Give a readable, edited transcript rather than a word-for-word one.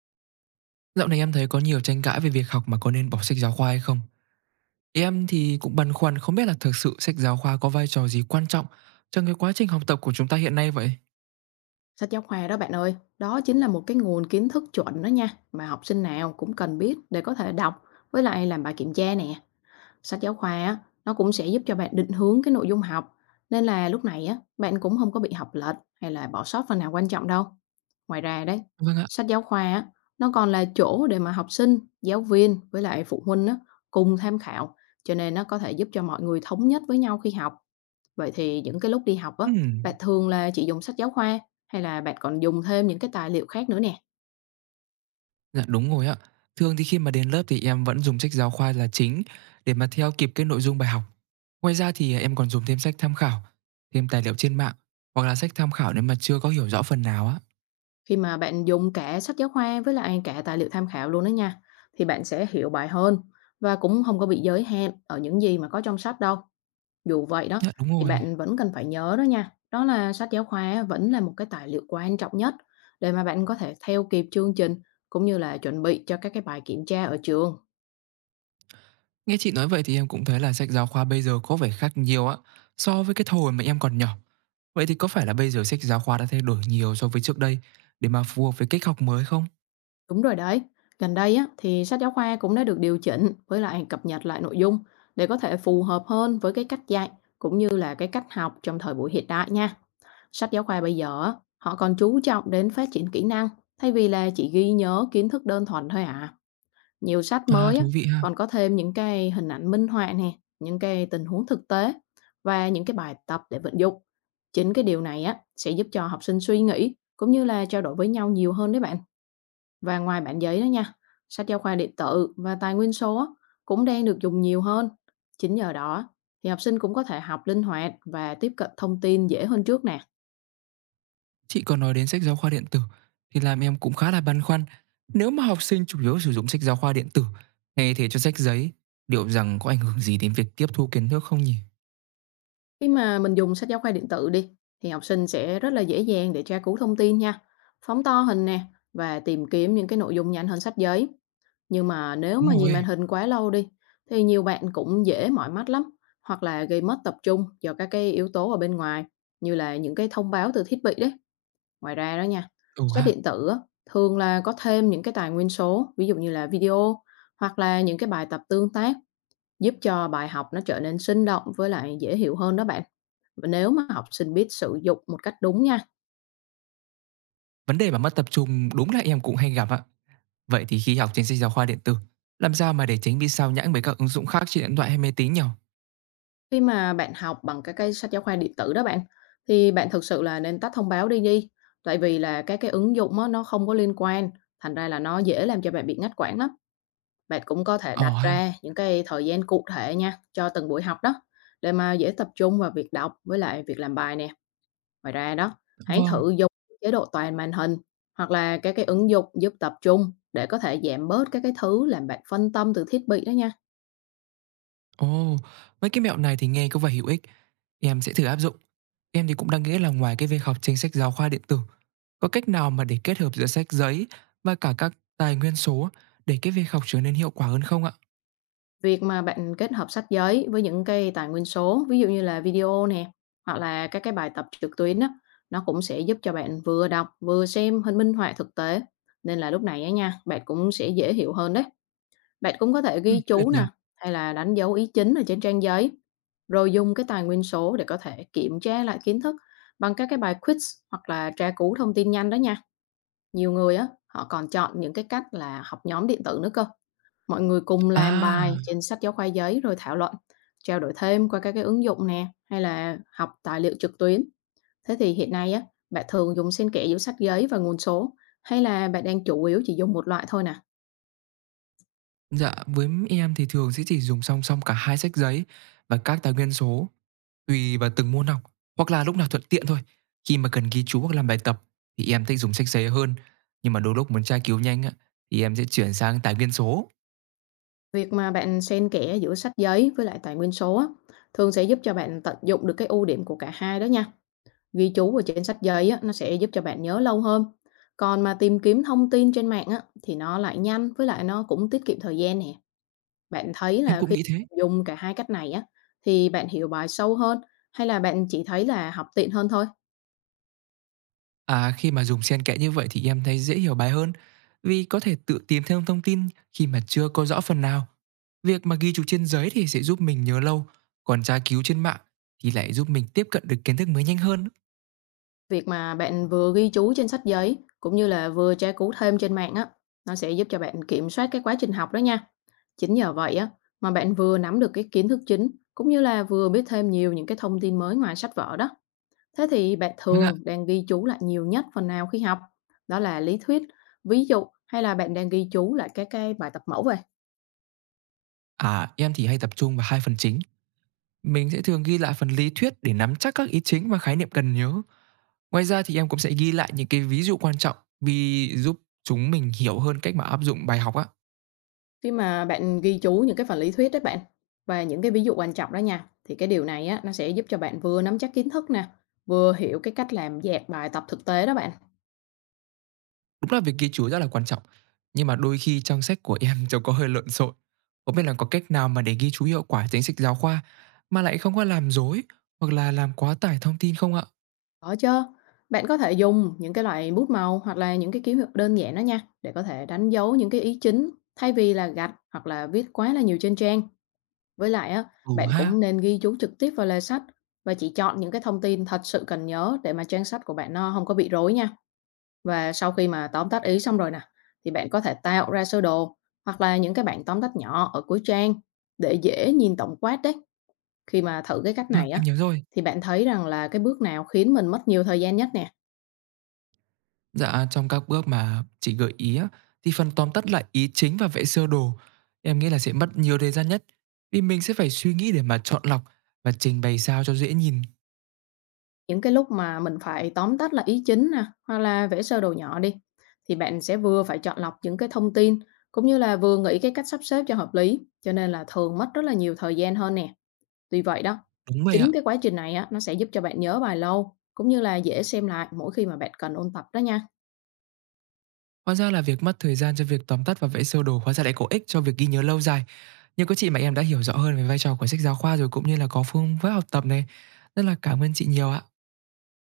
Dạo này em thấy có nhiều tranh cãi về việc học mà có nên bỏ sách giáo khoa hay không. Em thì cũng băn khoăn không biết là thực sự sách giáo khoa có vai trò gì quan trọng trong cái quá trình học tập của chúng ta hiện nay vậy. Sách giáo khoa đó bạn ơi, đó chính là một cái nguồn kiến thức chuẩn đó nha, mà học sinh nào cũng cần biết để có thể đọc với lại làm bài kiểm tra nè. Sách giáo khoa á, nó cũng sẽ giúp cho bạn định hướng cái nội dung học, nên là lúc này á, bạn cũng không có bị học lệch hay là bỏ sót phần nào quan trọng đâu. Ngoài ra đấy, Vâng ạ. sách giáo khoa á, nó còn là chỗ để mà học sinh, giáo viên với lại phụ huynh á, cùng tham khảo, cho nên nó có thể giúp cho mọi người thống nhất với nhau khi học. Vậy thì những cái lúc đi học á, bạn Ừm, thường là chỉ dùng sách giáo khoa hay là bạn còn dùng thêm những cái tài liệu khác nữa nè? dạ đúng rồi ạ. Thường thì khi mà đến lớp thì em vẫn dùng sách giáo khoa là chính, để mà theo kịp cái nội dung bài học. Ngoài ra thì em còn dùng thêm sách tham khảo, thêm tài liệu trên mạng, hoặc là sách tham khảo nếu mà chưa có hiểu rõ phần nào á. Khi mà bạn dùng cả sách giáo khoa với lại cả tài liệu tham khảo luôn đó nha, thì bạn sẽ hiểu bài hơn và cũng không có bị giới hạn ở những gì mà có trong sách đâu. Dù vậy đó, Dạ đúng thì rồi. bạn vẫn cần phải nhớ đó nha. Đó là sách giáo khoa vẫn là một cái tài liệu quan trọng nhất để mà bạn có thể theo kịp chương trình cũng như là chuẩn bị cho các cái bài kiểm tra ở trường. Nghe chị nói vậy thì em cũng thấy là sách giáo khoa bây giờ có vẻ khác nhiều á, so với cái thời mà em còn nhỏ. Vậy thì có phải là bây giờ sách giáo khoa đã thay đổi nhiều so với trước đây, để mà phù hợp với cách học mới không? Đúng rồi đấy. Gần đây á, thì sách giáo khoa cũng đã được điều chỉnh với lại cập nhật lại nội dung để có thể phù hợp hơn với cái cách dạy cũng như là cái cách học trong thời buổi hiện đại nha. Sách giáo khoa bây giờ á, họ còn chú trọng đến phát triển kỹ năng thay vì là chỉ ghi nhớ kiến thức đơn thuần thôi à. Nhiều sách À, mới á, thú vị ha. còn có thêm những cái hình ảnh minh họa nè, những cái tình huống thực tế và những cái bài tập để vận dụng. Chính cái điều này á, sẽ giúp cho học sinh suy nghĩ cũng như là trao đổi với nhau nhiều hơn đấy bạn. Và ngoài bản giấy đó nha, sách giáo khoa điện tử và tài nguyên số á, cũng đang được dùng nhiều hơn. Chính nhờ đó thì học sinh cũng có thể học linh hoạt và tiếp cận thông tin dễ hơn trước nè. Chị còn nói đến sách giáo khoa điện tử thì làm em cũng khá là băn khoăn. Nếu mà học sinh chủ yếu sử dụng sách giáo khoa điện tử thay thế cho sách giấy, liệu rằng có ảnh hưởng gì đến việc tiếp thu kiến thức không nhỉ? Khi mà mình dùng sách giáo khoa điện tử đi thì học sinh sẽ rất là dễ dàng để tra cứu thông tin nha, phóng to hình nè và tìm kiếm những cái nội dung nhanh hơn sách giấy. Nhưng mà nếu mà Đúng nhìn rồi. màn hình quá lâu đi thì nhiều bạn cũng dễ mỏi mắt lắm hoặc là gây mất tập trung do các cái yếu tố ở bên ngoài như là những cái thông báo từ thiết bị đấy. Ngoài ra đó nha, Ừ sách ha. điện tử á, thường là có thêm những cái tài nguyên số, ví dụ như là video hoặc là những cái bài tập tương tác giúp cho bài học nó trở nên sinh động với lại dễ hiểu hơn đó bạn. Và nếu mà học sinh biết sử dụng một cách đúng nha, Vấn đề mà mất tập trung đúng là em cũng hay gặp ạ. Vậy thì khi học trên sách giáo khoa điện tử, làm sao mà để tránh bị sao nhãng bởi các ứng dụng khác trên điện thoại hay máy tính nhỉ? khi mà bạn học bằng các cái sách giáo khoa điện tử đó bạn, thì bạn thực sự là nên tắt thông báo đi đi. Tại vì là các cái ứng dụng á, nó không có liên quan, thành ra là nó dễ làm cho bạn bị ngắt quãng lắm. Bạn cũng có thể Ờ đặt ha, ra những cái thời gian cụ thể nha, cho từng buổi học đó, để mà dễ tập trung vào việc đọc với lại việc làm bài nè. Ngoài ra đó, hãy vâng. thử dùng chế độ toàn màn hình hoặc là các cái ứng dụng giúp tập trung để có thể giảm bớt các cái thứ làm bạn phân tâm từ thiết bị đó nha. Ồ, mấy cái mẹo này thì nghe có vẻ hữu ích. Em sẽ thử áp dụng. Em thì cũng đang nghĩ là, ngoài cái việc học trên sách giáo khoa điện tử, có cách nào mà để kết hợp giữa sách giấy và cả các tài nguyên số, để cái việc học trở nên hiệu quả hơn không ạ? Việc mà bạn kết hợp sách giấy với những cái tài nguyên số, ví dụ như là video nè, hoặc là các cái bài tập trực tuyến đó nó cũng sẽ giúp cho bạn vừa đọc vừa xem hình minh họa thực tế. Nên là lúc này á nha, bạn cũng sẽ dễ hiểu hơn đấy. Bạn cũng có thể Ừ, ghi tuyệt chú nhỉ. nè, hay là đánh dấu ý chính ở trên trang giấy, rồi dùng cái tài nguyên số để có thể kiểm tra lại kiến thức bằng các cái bài quiz hoặc là tra cứu thông tin nhanh đó nha. Nhiều người á, họ còn chọn những cái cách là học nhóm điện tử nữa cơ. Mọi người cùng làm À, bài trên sách giáo khoa giấy rồi thảo luận, trao đổi thêm qua các cái ứng dụng nè, hay là học tài liệu trực tuyến. Thế thì hiện nay á, bạn thường dùng xen kẽ giữa sách giấy và nguồn số, hay là bạn đang chủ yếu chỉ dùng một loại thôi nè? dạ với em thì thường sẽ chỉ dùng song song cả hai, sách giấy và các tài nguyên số. Tùy vào từng môn học, hoặc là lúc nào thuận tiện thôi. Khi mà cần ghi chú hoặc làm bài tập thì em thích dùng sách giấy hơn, nhưng mà đôi lúc muốn tra cứu nhanh á, thì em sẽ chuyển sang tài nguyên số. Việc mà bạn xen kẽ giữa sách giấy với lại tài nguyên số á, thường sẽ giúp cho bạn tận dụng được cái ưu điểm của cả hai đó nha. Ghi chú ở trên sách giấy á, nó sẽ giúp cho bạn nhớ lâu hơn. Còn mà tìm kiếm thông tin trên mạng á, thì nó lại nhanh với lại nó cũng tiết kiệm thời gian nè. Bạn thấy Em là cũng khi nghĩ thế. dùng cả hai cách này á, thì bạn hiểu bài sâu hơn hay là bạn chỉ thấy là học tiện hơn thôi? À, khi mà dùng xen kẽ như vậy thì em thấy dễ hiểu bài hơn, vì có thể tự tìm thêm thông tin khi mà chưa có rõ phần nào. Việc mà ghi chú trên giấy thì sẽ giúp mình nhớ lâu, còn tra cứu trên mạng thì lại giúp mình tiếp cận được kiến thức mới nhanh hơn. Việc mà bạn vừa ghi chú trên sách giấy cũng như là vừa tra cứu thêm trên mạng á, nó sẽ giúp cho bạn kiểm soát cái quá trình học đó nha. Chính nhờ vậy á mà bạn vừa nắm được cái kiến thức chính cũng như là vừa biết thêm nhiều những cái thông tin mới ngoài sách vở đó. Thế thì bạn Vâng ạ. thường đang ghi chú lại nhiều nhất phần nào khi học? Đó là lý thuyết, ví dụ hay là bạn đang ghi chú lại các cái bài tập mẫu về. À, em thì hay tập trung vào hai phần chính. Mình sẽ thường ghi lại phần lý thuyết để nắm chắc các ý chính và khái niệm cần nhớ. Ngoài ra thì em cũng sẽ ghi lại những cái ví dụ quan trọng, vì giúp chúng mình hiểu hơn cách mà áp dụng bài học á. Khi mà bạn ghi chú những cái phần lý thuyết đấy bạn, và những cái ví dụ quan trọng đó nha, thì cái điều này á, nó sẽ giúp cho bạn vừa nắm chắc kiến thức nè, vừa hiểu cái cách làm dạt bài tập thực tế đó bạn. Đúng là việc ghi chú rất là quan trọng. Nhưng mà đôi khi trong sách của em trông có hơi lộn xộn. Không biết là có cách nào mà để ghi chú hiệu quả chính sách giáo khoa, mà lại không có làm dối hoặc là làm quá tải thông tin không ạ? Có chứ, bạn có thể dùng những cái loại bút màu hoặc là những cái ký hiệu đơn giản đó nha, để có thể đánh dấu những cái ý chính thay vì là gạch hoặc là viết quá là nhiều trên trang. Với lại á, Ừ bạn ha, cũng nên ghi chú trực tiếp vào lề sách và chỉ chọn những cái thông tin thật sự cần nhớ để mà trang sách của bạn nó không có bị rối nha. Và sau khi mà tóm tắt ý xong rồi nè, thì bạn có thể tạo ra sơ đồ hoặc là những cái bảng tóm tắt nhỏ ở cuối trang để dễ nhìn tổng quát đấy. Khi mà thử cái cách vâng, này em á, nhớ rồi. thì bạn thấy rằng là cái bước nào khiến mình mất nhiều thời gian nhất nè. Dạ, trong các bước mà chị gợi ý á, thì phần tóm tắt lại ý chính và vẽ sơ đồ, em nghĩ là sẽ mất nhiều thời gian nhất, vì mình sẽ phải suy nghĩ để mà chọn lọc và trình bày sao cho dễ nhìn. Những cái lúc mà mình phải tóm tắt là ý chính nè, hoặc là vẽ sơ đồ nhỏ đi, thì bạn sẽ vừa phải chọn lọc những cái thông tin cũng như là vừa nghĩ cái cách sắp xếp cho hợp lý, cho nên là thường mất rất là nhiều thời gian hơn nè. Vì vậy đó, Đúng vậy ạ. chính cái quá trình này á, nó sẽ giúp cho bạn nhớ bài lâu, cũng như là dễ xem lại mỗi khi mà bạn cần ôn tập đó nha. Hóa ra là việc mất thời gian cho việc tóm tắt và vẽ sơ đồ, hóa ra lại có ích cho việc ghi nhớ lâu dài. Nhưng có chị mà em đã hiểu rõ hơn về vai trò của sách giáo khoa rồi, cũng như là có phương pháp học tập này. Rất là cảm ơn chị nhiều ạ.